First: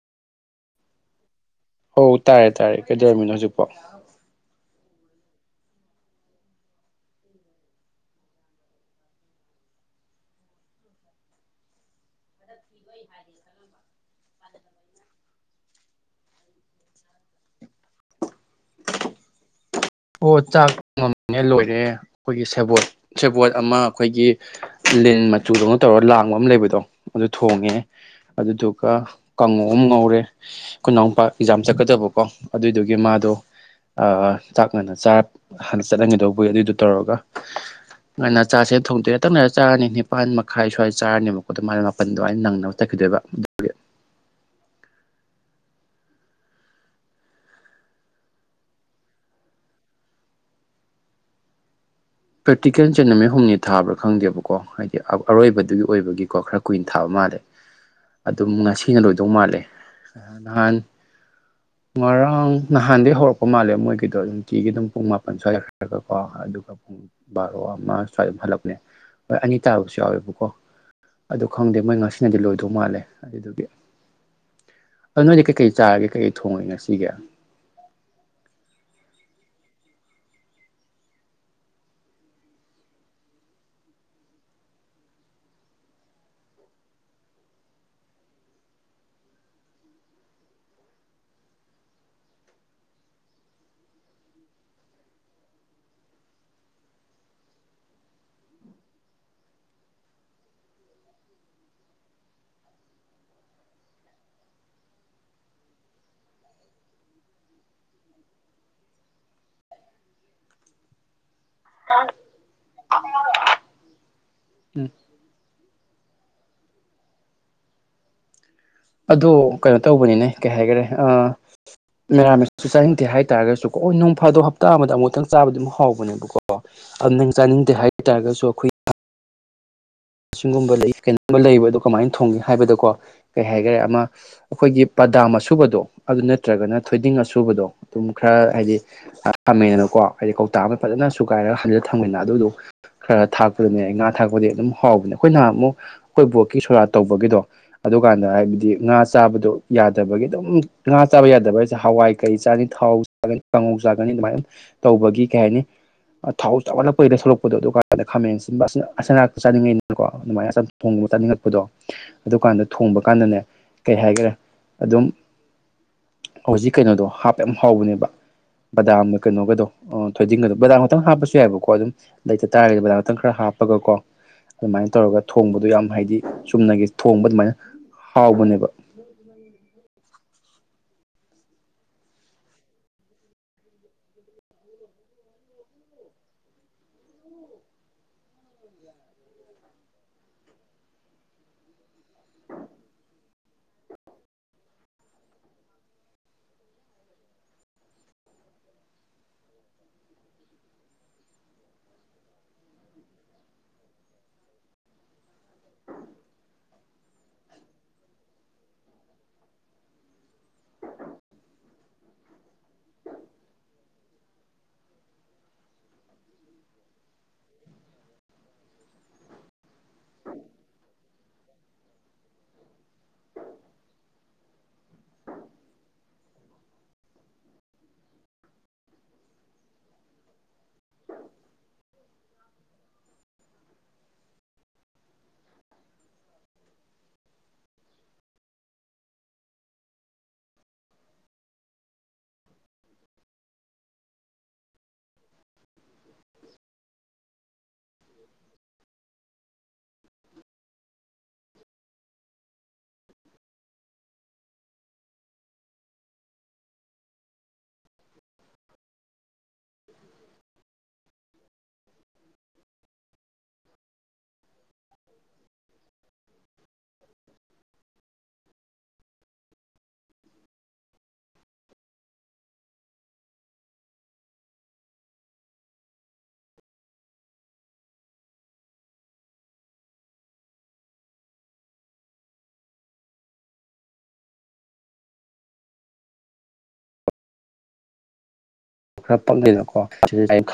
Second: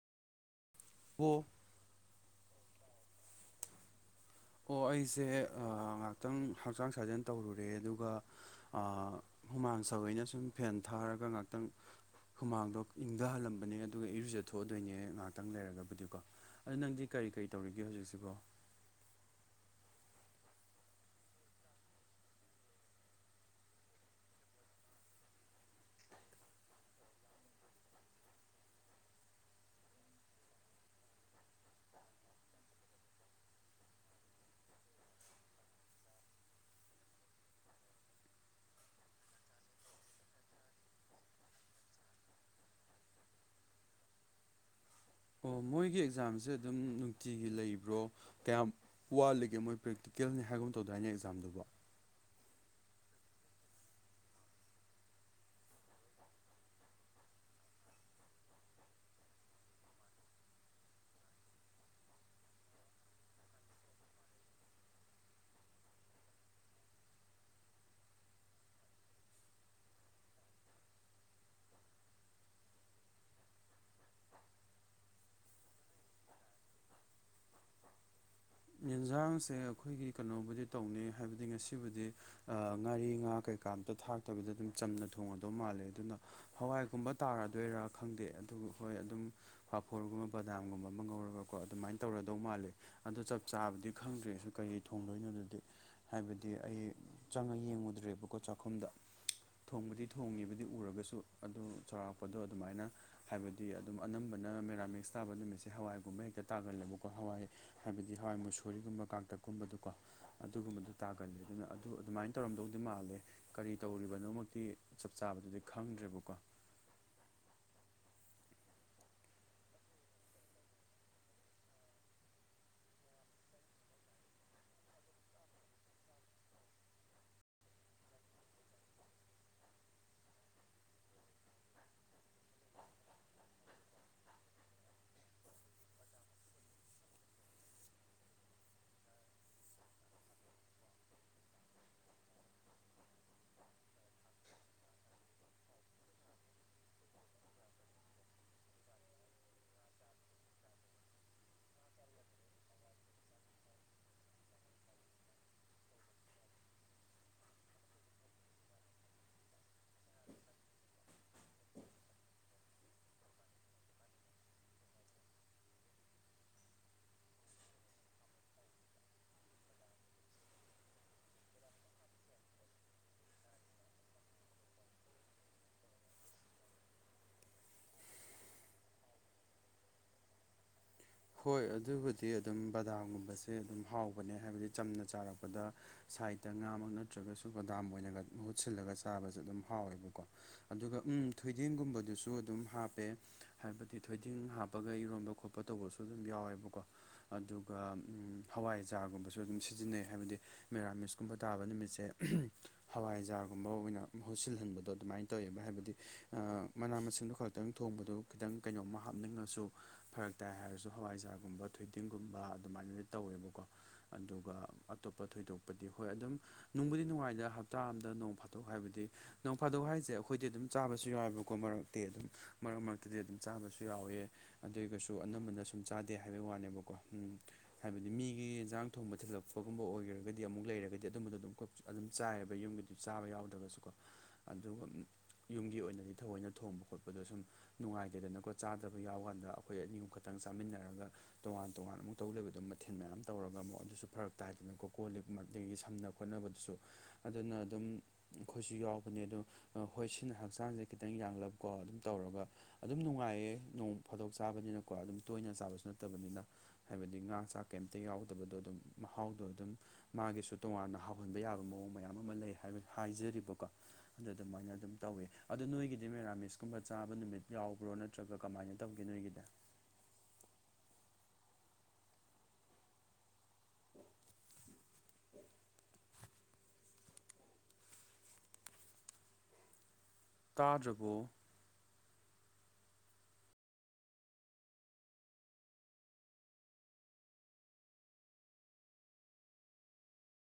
ꯍ ꯍ ꯇꯥꯔꯦ ꯇꯥꯔꯦ ꯀꯩꯗꯧꯔꯝꯃꯤꯅꯣ ꯍꯧꯖꯤꯛꯐꯥꯎ ꯑꯣ ꯑꯩꯁꯦ ꯉꯥꯏꯍꯥꯛꯇꯪ ꯍꯛꯆꯥꯡ ꯁꯥꯖꯦꯟ ꯇꯧꯔꯨꯔꯦ ꯑꯗꯨꯒ ꯍꯨꯃꯥꯡ ꯁꯕꯩꯅ ꯁꯨꯝ ꯐꯦꯟ ꯊꯥꯔꯒ ꯉꯥꯛꯇꯪ ꯍꯨꯃꯥꯡꯗꯣ ꯏꯪꯊꯍꯜꯂꯝꯕꯅꯦ ꯑꯗꯨꯒ ꯏꯔꯨꯖ ꯊꯣꯛꯑꯗꯣꯏꯅꯦ ꯉꯥꯏꯍꯥꯛꯇꯪ ꯂꯩꯔꯒꯕꯨꯗꯤꯀꯣ ꯑꯗꯨꯗ ꯅꯪꯗꯤ ꯀꯔꯤ ꯀꯔꯤ ꯇꯧꯔꯤꯒꯦ ꯍꯧꯖꯤꯛꯁꯤꯕꯣ ꯑꯣ ꯆꯥꯛ ꯉꯃꯤꯅꯦ ꯂꯣꯏꯔꯦ ꯑꯩꯈꯣꯏꯒꯤ ꯁꯦꯕꯣꯠ ꯁꯦꯕꯣꯠ ꯑꯃ ꯑꯩꯈꯣꯏꯒꯤ ꯂꯤꯟ ꯃꯆꯨꯗꯧꯅ ꯇꯧꯔ ꯂꯥꯡꯕ ꯑꯃ ꯂꯩꯕꯗꯣ ꯑꯗꯨ ꯊꯣꯡꯉꯦ ꯑꯗꯨꯗꯨꯒ ꯀꯥꯡꯉ ꯑꯃ ꯉꯧꯔꯦ ꯀꯟꯅꯥ ꯃꯄꯥ ꯑꯦꯛꯖꯥꯝ ꯆꯠꯀꯗꯕꯀꯣ ꯑꯗꯨꯏꯗꯨꯒꯤ ꯃꯥꯗꯣ ꯑ ꯆꯥꯛ ꯅꯥꯅ ꯆꯥꯔ ꯍꯥꯟꯅ ꯆꯠꯍꯟꯒꯗꯧꯕꯒꯤ ꯑꯗꯨꯏꯗꯨ ꯇꯧꯔꯒ ꯉꯅ ꯆꯥꯁꯦ ꯊꯣꯡꯗꯣꯏꯦ ꯇꯪꯅꯔ ꯆꯥꯔꯅꯤ ꯅꯤꯄꯥꯟ ꯃꯈꯥꯏ ꯁ꯭ꯋꯥꯏꯗ ꯆꯥꯔꯅꯦꯕꯀꯣ ꯑꯗꯨꯃ ꯃꯥꯅ ꯃꯥꯄꯜ ꯑꯗꯨꯃꯥꯏꯅ ꯅꯪꯅꯕ ꯆꯠꯈꯤꯗꯣꯏꯕ ꯦ ꯑꯣ ꯃꯣꯏꯒꯤ ꯑꯦꯛꯖꯥꯝꯁꯦ ꯑꯗꯨꯝ ꯅꯨꯡꯇꯤꯒꯤ ꯂꯩꯕ꯭ꯔꯣ ꯀꯌꯥꯝ ꯋꯥꯠꯂꯤꯒꯦ ꯃꯣꯏ ꯄ꯭ꯔꯦꯛꯇꯤꯀꯦꯜꯅꯤ ꯍꯥꯏꯕꯒꯨꯝ ꯇꯧꯗꯥꯏꯅꯦ ꯑꯦꯛꯖꯥꯝꯗꯨꯕꯨ ꯄ꯭ꯔꯦꯛꯇꯤꯀꯦꯜ ꯆꯠ ꯅꯨꯃꯤꯠ ꯍꯨꯝꯅꯤ ꯊꯥꯕ꯭ꯔꯥ ꯈꯪꯗꯦꯕꯀꯣ ꯍꯥꯏꯗꯤ ꯑꯔꯣꯏꯕꯗꯨꯒꯤ ꯑꯣꯏꯕꯒꯤꯀꯣ ꯈꯔ ꯀꯨꯏꯅ ꯊꯥꯕ ꯃꯥꯜꯂꯦ ꯑꯗꯨꯝ ꯉꯁꯤꯅ ꯂꯣꯏꯗꯧ ꯃꯥꯜꯂꯦ ꯅꯍꯥꯟ ꯉꯔꯥꯡ ꯅꯍꯥꯟꯗꯒꯤꯩ ꯍꯧꯔꯛꯄ ꯃꯥꯜꯂꯦ ꯃꯣꯏꯒꯤꯗꯣ ꯅꯨꯡꯇꯤꯒꯤ ꯑꯗꯨꯝ ꯄꯨꯡ ꯃꯥꯄꯟ ꯁꯣꯏꯈ꯭ꯔꯒ ꯀꯣ ꯑꯗꯨꯒ ꯄꯨꯡ ꯕꯥꯔꯣ ꯑꯃ ꯁ꯭ꯋꯥꯏꯗ ꯑꯗꯨꯝ ꯍꯜꯂꯛꯄꯅꯦ ꯍꯣꯏ ꯑꯅꯤ ꯇꯥꯕꯁꯨ ꯌꯥꯎꯋꯦꯕꯀꯣ ꯑꯗꯨ ꯈꯪꯗꯦ ꯃꯣꯏ ꯉꯁꯤꯅꯗꯤ ꯂꯣꯏꯗꯧ ꯃꯥꯜꯂꯦ ꯑꯗꯨꯗꯨꯒꯤ ꯑ ꯅꯣꯏꯗꯤ ꯀꯩꯀꯩ ꯆꯥꯒꯦ ꯀꯩꯀꯩ ꯊꯣꯡꯉꯒꯦ ꯉꯁꯤꯒꯦ ꯌꯦꯟꯁꯥꯡꯁꯦ ꯑꯩꯈꯣꯏꯒꯤ ꯀꯩꯅꯣꯕꯨꯗꯤ ꯇꯧꯅꯩ ꯍꯥꯏꯕꯗꯤ ꯉꯁꯤꯕꯨꯗꯤ ꯉꯥꯔꯤ ꯉꯥ ꯀꯩꯀꯥ ꯑꯃꯝꯇ ꯊꯥꯛꯇꯕꯤꯗ ꯑꯗꯨꯝ ꯆꯝꯅ ꯊꯣꯡꯉꯗꯧ ꯃꯥꯜꯂꯦ ꯑꯗꯨꯅ ꯍꯋꯥꯏꯒꯨꯝꯕ ꯇꯥꯔꯗꯣꯏꯔꯥ ꯈꯪꯗꯦ ꯑꯗꯨ ꯍꯣꯏ ꯑꯗꯨꯝ ꯐꯥꯐꯣꯔꯒꯨꯝꯕ ꯕꯗꯥꯝꯒꯨꯝꯕ ꯑꯃ ꯉꯧꯔꯒꯀꯣ ꯑꯗꯨꯃꯥꯏꯅ ꯇꯧꯔꯗꯧ ꯃꯥꯜꯜꯂꯤ ꯑꯗꯣꯞ ꯆꯥꯕꯗꯤ ꯈꯪꯗ꯭ꯔꯦꯁꯨ ꯀꯔꯤ ꯊꯣꯡꯗꯣꯏꯅꯣꯗꯗꯤ ꯍꯥꯏꯕꯗꯤ ꯑꯩ ꯆꯪꯉ ꯌꯦꯡꯉꯨꯗ꯭ꯔꯦꯕꯀꯣ ꯆꯥꯛꯈꯨꯝꯗ ꯊꯣꯡꯕꯗꯤ ꯊꯣꯡꯉꯤꯕꯗꯤ ꯎꯔꯒꯁꯨ ꯑꯗꯨ ꯆꯥꯎꯔꯥꯛꯄꯗꯣ ꯑꯗꯨꯃꯥꯏꯅ ꯍꯥꯏꯕꯗꯤ ꯑꯗꯨꯝ ꯑꯅꯝꯕꯅ ꯃꯦꯔꯥꯃꯤꯛꯁ ꯇꯥꯕ ꯅꯨꯃꯤꯠꯁꯦ ꯍꯋꯥꯏꯒꯨꯝꯕ ꯍꯦꯛꯇ ꯇꯥꯒꯜꯂꯦꯕꯀꯣ ꯍꯋꯥꯏ ꯍꯥꯏꯕꯗꯤ ꯍꯋꯥꯏ ꯃꯨꯁꯨꯨꯔꯤꯒꯨꯝꯕ ꯀꯥꯡꯇꯛꯀꯨꯝꯕꯗꯨꯀꯣ ꯑꯗꯨꯒꯨꯝꯕꯗꯨ ꯇꯥꯀꯅꯤ ꯑꯗꯨꯅ ꯑꯗꯨ ꯑꯗꯨꯃꯥꯏꯅ ꯇꯧꯔꯝꯗꯧꯗꯤ ꯃꯥꯜꯂꯦ ꯀꯔꯤ ꯇꯧꯔꯤꯕꯅꯣꯃꯛꯇꯤ ꯎꯝ ꯆꯞ ꯆꯥꯕꯗꯨꯗꯤ ꯈꯪꯗ꯭ꯔꯦꯕꯀꯣ ꯑꯗꯨꯣ ꯀꯩꯅꯣ ꯇꯧꯕꯅꯤꯅꯦ ꯀꯩ ꯍꯥꯏꯈꯔꯦ ꯑ ꯃꯦꯥ ꯃꯁꯨ ꯆꯥꯅꯤꯡꯗꯦ ꯍꯥꯏꯇꯥꯔꯒꯁꯨ ꯀꯣ ꯅꯣꯡ ꯐꯥꯗꯣꯛ ꯍꯞꯇꯥ ꯑꯃꯗ ꯑꯃꯨꯛꯇꯪ ꯆꯥꯕꯗꯨ ꯑꯗꯨꯝ ꯍꯧꯕꯅꯦꯕꯀꯣ ꯑꯗꯨ ꯆꯥꯅꯤꯡꯗꯦ ꯍꯥꯏ ꯇꯥꯔꯒꯁꯨ ꯑꯩꯈꯣꯏ ꯑꯁꯤꯒꯨꯝꯕ ꯂꯩ ꯀꯩꯅꯣꯒꯨꯝꯕ ꯂꯩꯕ ꯑꯗꯨꯗꯣ ꯀꯃꯥꯏꯅ ꯊꯣꯡꯒꯦ ꯍꯥꯏꯕꯗꯀꯣ ꯀꯩ ꯍꯥꯏꯈꯔꯦ ꯑꯃ ꯑꯩꯈꯣꯏꯒꯤ ꯄꯗꯥꯝ ꯑꯁꯨꯕꯗꯣ ꯑꯗꯨ ꯅꯠꯇ꯭ꯔꯒꯅ ꯊꯣꯏꯗꯤꯡ ꯑꯁꯨꯕꯗꯣ ꯑꯗꯨꯝ ꯈꯔ ꯍꯥꯏꯗꯤ ꯊꯝꯃꯦꯗꯅꯀꯣ ꯍꯥꯏꯗꯤ ꯀꯧꯇꯥ ꯑꯃ ꯐꯖꯅ ꯁꯨꯒꯥꯏꯔꯒ ꯍꯝꯖꯤꯂ ꯊꯝꯃꯦꯅ ꯑꯗꯨꯗꯨ ꯈꯔ ꯊꯥꯛꯄꯗꯨꯅꯦ ꯑꯩ ꯉꯥ ꯊꯥꯛꯄꯗꯤ ꯑꯗꯨꯝ ꯍꯥꯎꯕꯅꯦ ꯑꯩꯈꯣꯏ ꯅꯍꯥꯟ ꯑꯃꯨꯛ ꯑꯩꯈꯣꯏ ꯕꯣꯠꯀꯤ ꯁꯣꯔꯥ ꯇꯧꯕꯒꯤꯗꯣ ꯑꯗꯨꯀꯥꯟꯗ ꯍꯥꯏꯕꯗꯤ ꯉꯥ ꯆꯥꯕꯗꯣ ꯌꯥꯗꯕꯒꯤ ꯑꯗꯨꯝ ꯉꯥ ꯆꯥꯕ ꯌꯥꯗꯕ ꯍꯥꯏꯁꯦ ꯍꯋꯥꯏ ꯀꯩ ꯆꯥꯅꯤ ꯊꯥꯎ ꯀꯥꯡꯉꯧ ꯆꯥꯒꯅꯤ ꯑꯗꯨꯃꯥꯏꯅ ꯇꯧꯕꯒꯤ ꯀꯩ ꯍꯥꯏꯅꯤ ꯊꯥꯎ ꯆꯥꯎꯈꯠꯂꯛꯄꯩꯗ ꯁꯣꯛꯂꯛꯄꯗꯣ ꯑꯗꯨꯀꯥꯟꯗ ꯈꯥꯃꯦꯟꯟꯕ ꯆꯥꯅꯤꯡꯉꯛꯏꯗꯅꯀꯣ ꯑꯗꯨꯃꯥꯏꯅꯝ ꯊꯣꯡꯒꯨꯝꯕ ꯆꯥꯅꯤꯡꯉꯛꯄꯗꯣ ꯑꯗꯨꯀꯥꯟꯗ ꯊꯣꯡꯕ ꯀꯥꯟꯗꯅꯦ ꯀꯩ ꯍꯥꯏꯈꯔꯦ ꯑꯗꯨꯝ ꯍꯧꯖꯤꯛ ꯀꯩꯅꯣꯗꯣ ꯍꯥꯞꯄꯦ ꯌꯥꯝ ꯍꯥꯎꯧꯕꯅꯦꯕ ꯕꯗꯥꯝꯒ ꯀꯩꯅꯣꯒꯗꯣ ꯊꯣꯏꯗꯤꯟꯒꯗꯣ ꯕꯗꯥꯝ ꯈꯛꯇꯪ ꯍꯥꯞꯄꯁꯨ ꯌꯥꯏꯕꯀꯣ ꯑꯗꯨꯝ ꯂꯩꯇ ꯇꯥꯔꯒꯗꯤ ꯕꯥ ꯑꯃꯛꯇꯪ ꯈꯔ ꯍꯥꯞꯄꯒꯀꯣ ꯑꯗꯨꯃꯥꯏꯅ ꯇꯧꯔꯒ ꯊꯣꯡꯕꯗꯣ ꯌꯥꯝ ꯍꯥꯏꯗꯤ ꯆꯨꯝꯅꯒꯤ ꯊꯣꯡꯕ ꯑꯗꯨꯃꯥꯏꯅ ꯍꯥꯎꯕꯅꯦꯕ ꯎꯝ ꯍꯣꯏ ꯑꯗꯨꯕꯨꯗꯤ ꯑꯗꯨꯝ ꯕꯗꯥꯝꯒꯨꯝꯕꯁꯦ ꯑꯗꯨꯝ ꯍꯥꯎꯕꯅꯦ ꯍꯥꯏꯕꯗꯤ ꯆꯝꯅ ꯆꯥꯔꯛꯄꯗ ꯁꯥꯏꯗꯠꯇ ꯉꯥꯃꯛ ꯅꯠꯇ꯭ꯔꯒꯁꯨ ꯕꯗꯥꯝ ꯑꯣꯏꯅꯒ ꯃꯍꯨꯠꯁꯤꯜꯂꯒ ꯆꯥꯕꯁꯨꯦ ꯑꯗꯨꯝ ꯍꯥꯎꯋꯦꯕꯀꯣ ꯑꯗꯨꯒ ꯎꯝ ꯊꯣꯏꯗꯤꯦꯟꯒꯨꯝꯕꯗꯨꯁꯨ ꯑꯗꯨꯝ ꯍꯥꯞꯄꯦ ꯍꯥꯏꯕꯗꯤ ꯊꯣꯏꯗꯤꯡ ꯍꯥꯞꯄꯒ ꯏꯔꯣꯟꯝꯕ ꯈꯣꯠꯄ ꯇꯧꯕꯁꯨ ꯑꯗꯨꯝ ꯌꯥꯎꯋꯦꯕꯀꯣ ꯑꯗꯨꯒ ꯍꯋꯥꯏꯖꯥꯒꯨꯝꯕꯁꯨ ꯑꯗꯨꯝ ꯁꯤꯖꯤꯟꯅꯩ ꯍꯥꯏꯕꯗꯤ ꯃꯦꯔꯥꯃꯤꯁꯀꯨꯝꯕ ꯇꯥꯕ ꯅꯨꯃꯤꯠꯁꯦ ꯍꯋꯥꯏꯖꯥꯔꯒꯨꯝꯕ ꯑꯣꯏꯅ ꯃꯍꯨꯠ ꯁꯤꯜꯍꯟꯕꯗꯣ ꯑꯗꯨꯃꯥꯏꯅ ꯇꯧꯋꯦꯕ ꯍꯥꯏꯕꯗꯤ ꯃꯅꯥ ꯃꯁꯤꯡꯗꯣ ꯈꯛꯇꯪ ꯊꯣꯡꯕꯗꯨ ꯈꯤꯇꯪ ꯀꯩꯅꯣꯝꯃ ꯍꯥꯞꯅꯤꯡꯉꯁꯨ ꯐꯔꯛ ꯇꯥꯏ ꯍꯥꯏꯔꯁꯨ ꯍꯋꯥꯏꯖꯥꯔꯒꯨꯝꯕ ꯊꯨꯤꯗꯤꯡꯒꯨꯝꯕ ꯑꯗꯨꯃꯥꯏꯅꯗꯤ ꯇꯧꯋꯦꯕꯀꯣ ꯑꯗꯨꯒ ꯑꯇꯣꯞꯄ ꯊꯣꯏꯗꯣꯛꯄꯗꯤ ꯍꯣꯏ ꯑꯗꯨꯝ ꯅꯨꯡꯕꯨꯗꯤ ꯅꯨꯡꯉꯥꯏꯗ ꯍꯞꯇꯥ ꯑꯝꯗ ꯅꯣꯡ ꯐꯥꯠꯇꯣꯛ ꯍꯥꯏꯕꯗꯤ ꯅꯣꯡ ꯐꯥꯗꯣꯛ ꯍꯥꯏꯁꯦ ꯑꯩꯈꯣꯏꯗꯤ ꯑꯗꯨꯝ ꯆꯥꯕꯁꯨ ꯌꯥꯏꯑꯕꯀꯣ ꯃꯔꯛꯇꯤ ꯑꯗꯨꯝ ꯃꯔꯛ ꯃꯔꯛꯇꯗꯤ ꯑꯗꯨꯝ ꯆꯥꯕꯁꯨ ꯌꯥꯎꯋꯦ ꯑꯗꯨꯒꯁꯨ ꯑꯅꯝꯕꯅ ꯁꯨꯝ ꯆꯥꯗꯦ ꯍꯥꯏꯕꯩ ꯋꯥꯅꯦꯕꯀꯣ ꯎꯝ ꯍꯥꯏꯕꯗꯤ ꯃꯤꯒꯤ ꯌꯦꯟꯖꯥꯡ ꯊꯣꯡꯕ ꯊꯤꯜꯂꯛꯄꯒꯨꯝꯕ ꯑꯣꯏꯈ꯭ꯔꯒꯗꯤ ꯑꯃꯨꯛ ꯂꯩꯔꯒꯗꯤ ꯑꯗꯨꯝꯕꯗꯣ ꯑꯗꯨꯝ ꯑꯗꯨꯝ ꯆꯥꯏꯑꯕ ꯌꯨꯝꯒꯤꯗꯤ ꯆꯥꯕ ꯌꯥꯎꯗ꯭ꯔꯒꯁꯨꯀꯣ ꯑꯗꯨꯒ ꯌꯨꯝꯒꯤ ꯑꯣꯏꯅꯗꯤ ꯊꯑꯣꯏꯅ ꯊꯣꯡꯕ ꯈꯣꯠꯄꯗ ꯁꯨꯝ ꯅꯨꯡꯉꯥꯏꯇꯦꯗꯅꯀꯣ ꯆꯥꯗꯕ ꯌꯥꯎ ꯀꯥꯟꯗ ꯑꯩꯈꯣꯏ ꯑꯅꯤ ꯑꯣꯝ ꯈꯛꯇꯪ ꯆꯥꯃꯤꯟꯅꯔꯒ ꯇꯣꯉꯥꯟ ꯇꯣꯉꯥꯟ ꯑꯃꯨꯛ ꯇꯧ ꯂꯩꯕꯗꯝ ꯃꯊꯦꯜ ꯃꯌꯥꯝ ꯇꯧꯔꯒ ꯑꯃꯨꯛ ꯑꯗꯨꯁꯨ ꯐꯔꯛ ꯇꯥꯏꯗꯅꯀꯣ ꯀꯣꯜ ꯂꯤ ꯑꯗꯒꯤ ꯁꯝꯅ ꯍꯣꯠꯅꯕꯗꯨꯁꯨ ꯑꯗꯨꯅ ꯑꯗꯨꯝ ꯑꯩꯈꯣꯏꯁꯨ ꯌꯥꯎꯕꯅꯦ ꯑꯗꯣ ꯍꯣꯏ ꯁꯤꯅ ꯍꯛꯆꯥꯡꯁꯦ ꯈꯤꯇꯪ ꯌꯥꯂꯕꯀꯣ ꯑꯗꯨꯝ ꯇꯧꯔꯒ ꯑꯗꯨꯝ ꯅꯨꯡꯉꯥꯏꯌꯦ ꯅꯣꯡ ꯐꯥꯗꯣꯛ ꯆꯥꯕꯅꯤꯅꯀꯣ ꯑꯗꯨꯝ ꯇꯣꯏꯅ ꯆꯥꯕꯁꯨ ꯅꯠꯇꯕꯅꯤꯅ ꯍꯥꯏꯕꯗꯤ ꯉꯥ ꯆꯥꯛ ꯀꯩꯝꯇ ꯌꯥꯎꯗꯕꯗꯣ ꯑꯗꯨꯝ ꯃꯍꯥꯎꯗꯣ ꯑꯗꯨꯝ ꯃꯥꯒꯤꯁꯨ ꯇꯣꯉꯥꯟꯅ ꯍꯥꯎꯍꯟꯕ ꯌꯥꯕ ꯃꯑꯣꯡ ꯃꯌꯥꯝ ꯑꯃ ꯂꯩ ꯍꯥꯏꯕ ꯍꯥꯏꯖꯔꯤꯕꯀꯣ ꯑꯗꯨ ꯑꯗꯨꯃꯥꯏꯅ ꯑꯗꯨꯝ ꯇꯧꯋꯤ ꯑꯗꯣ ꯅꯣꯏꯒꯤꯗꯤ ꯃꯦꯔꯥꯃꯤꯁꯀꯨꯝꯕ ꯆꯥꯕ ꯅꯨꯃꯤꯠ ꯌꯥꯎꯕ꯭ꯔꯣꯅ ꯅꯠꯇ꯭ꯔꯒ ꯀꯃꯥꯏꯅ ꯇꯧꯒꯦꯗꯣꯒꯤꯗ [unintelligible] ꯇꯥꯖꯒꯣ ꯈꯔꯅꯣ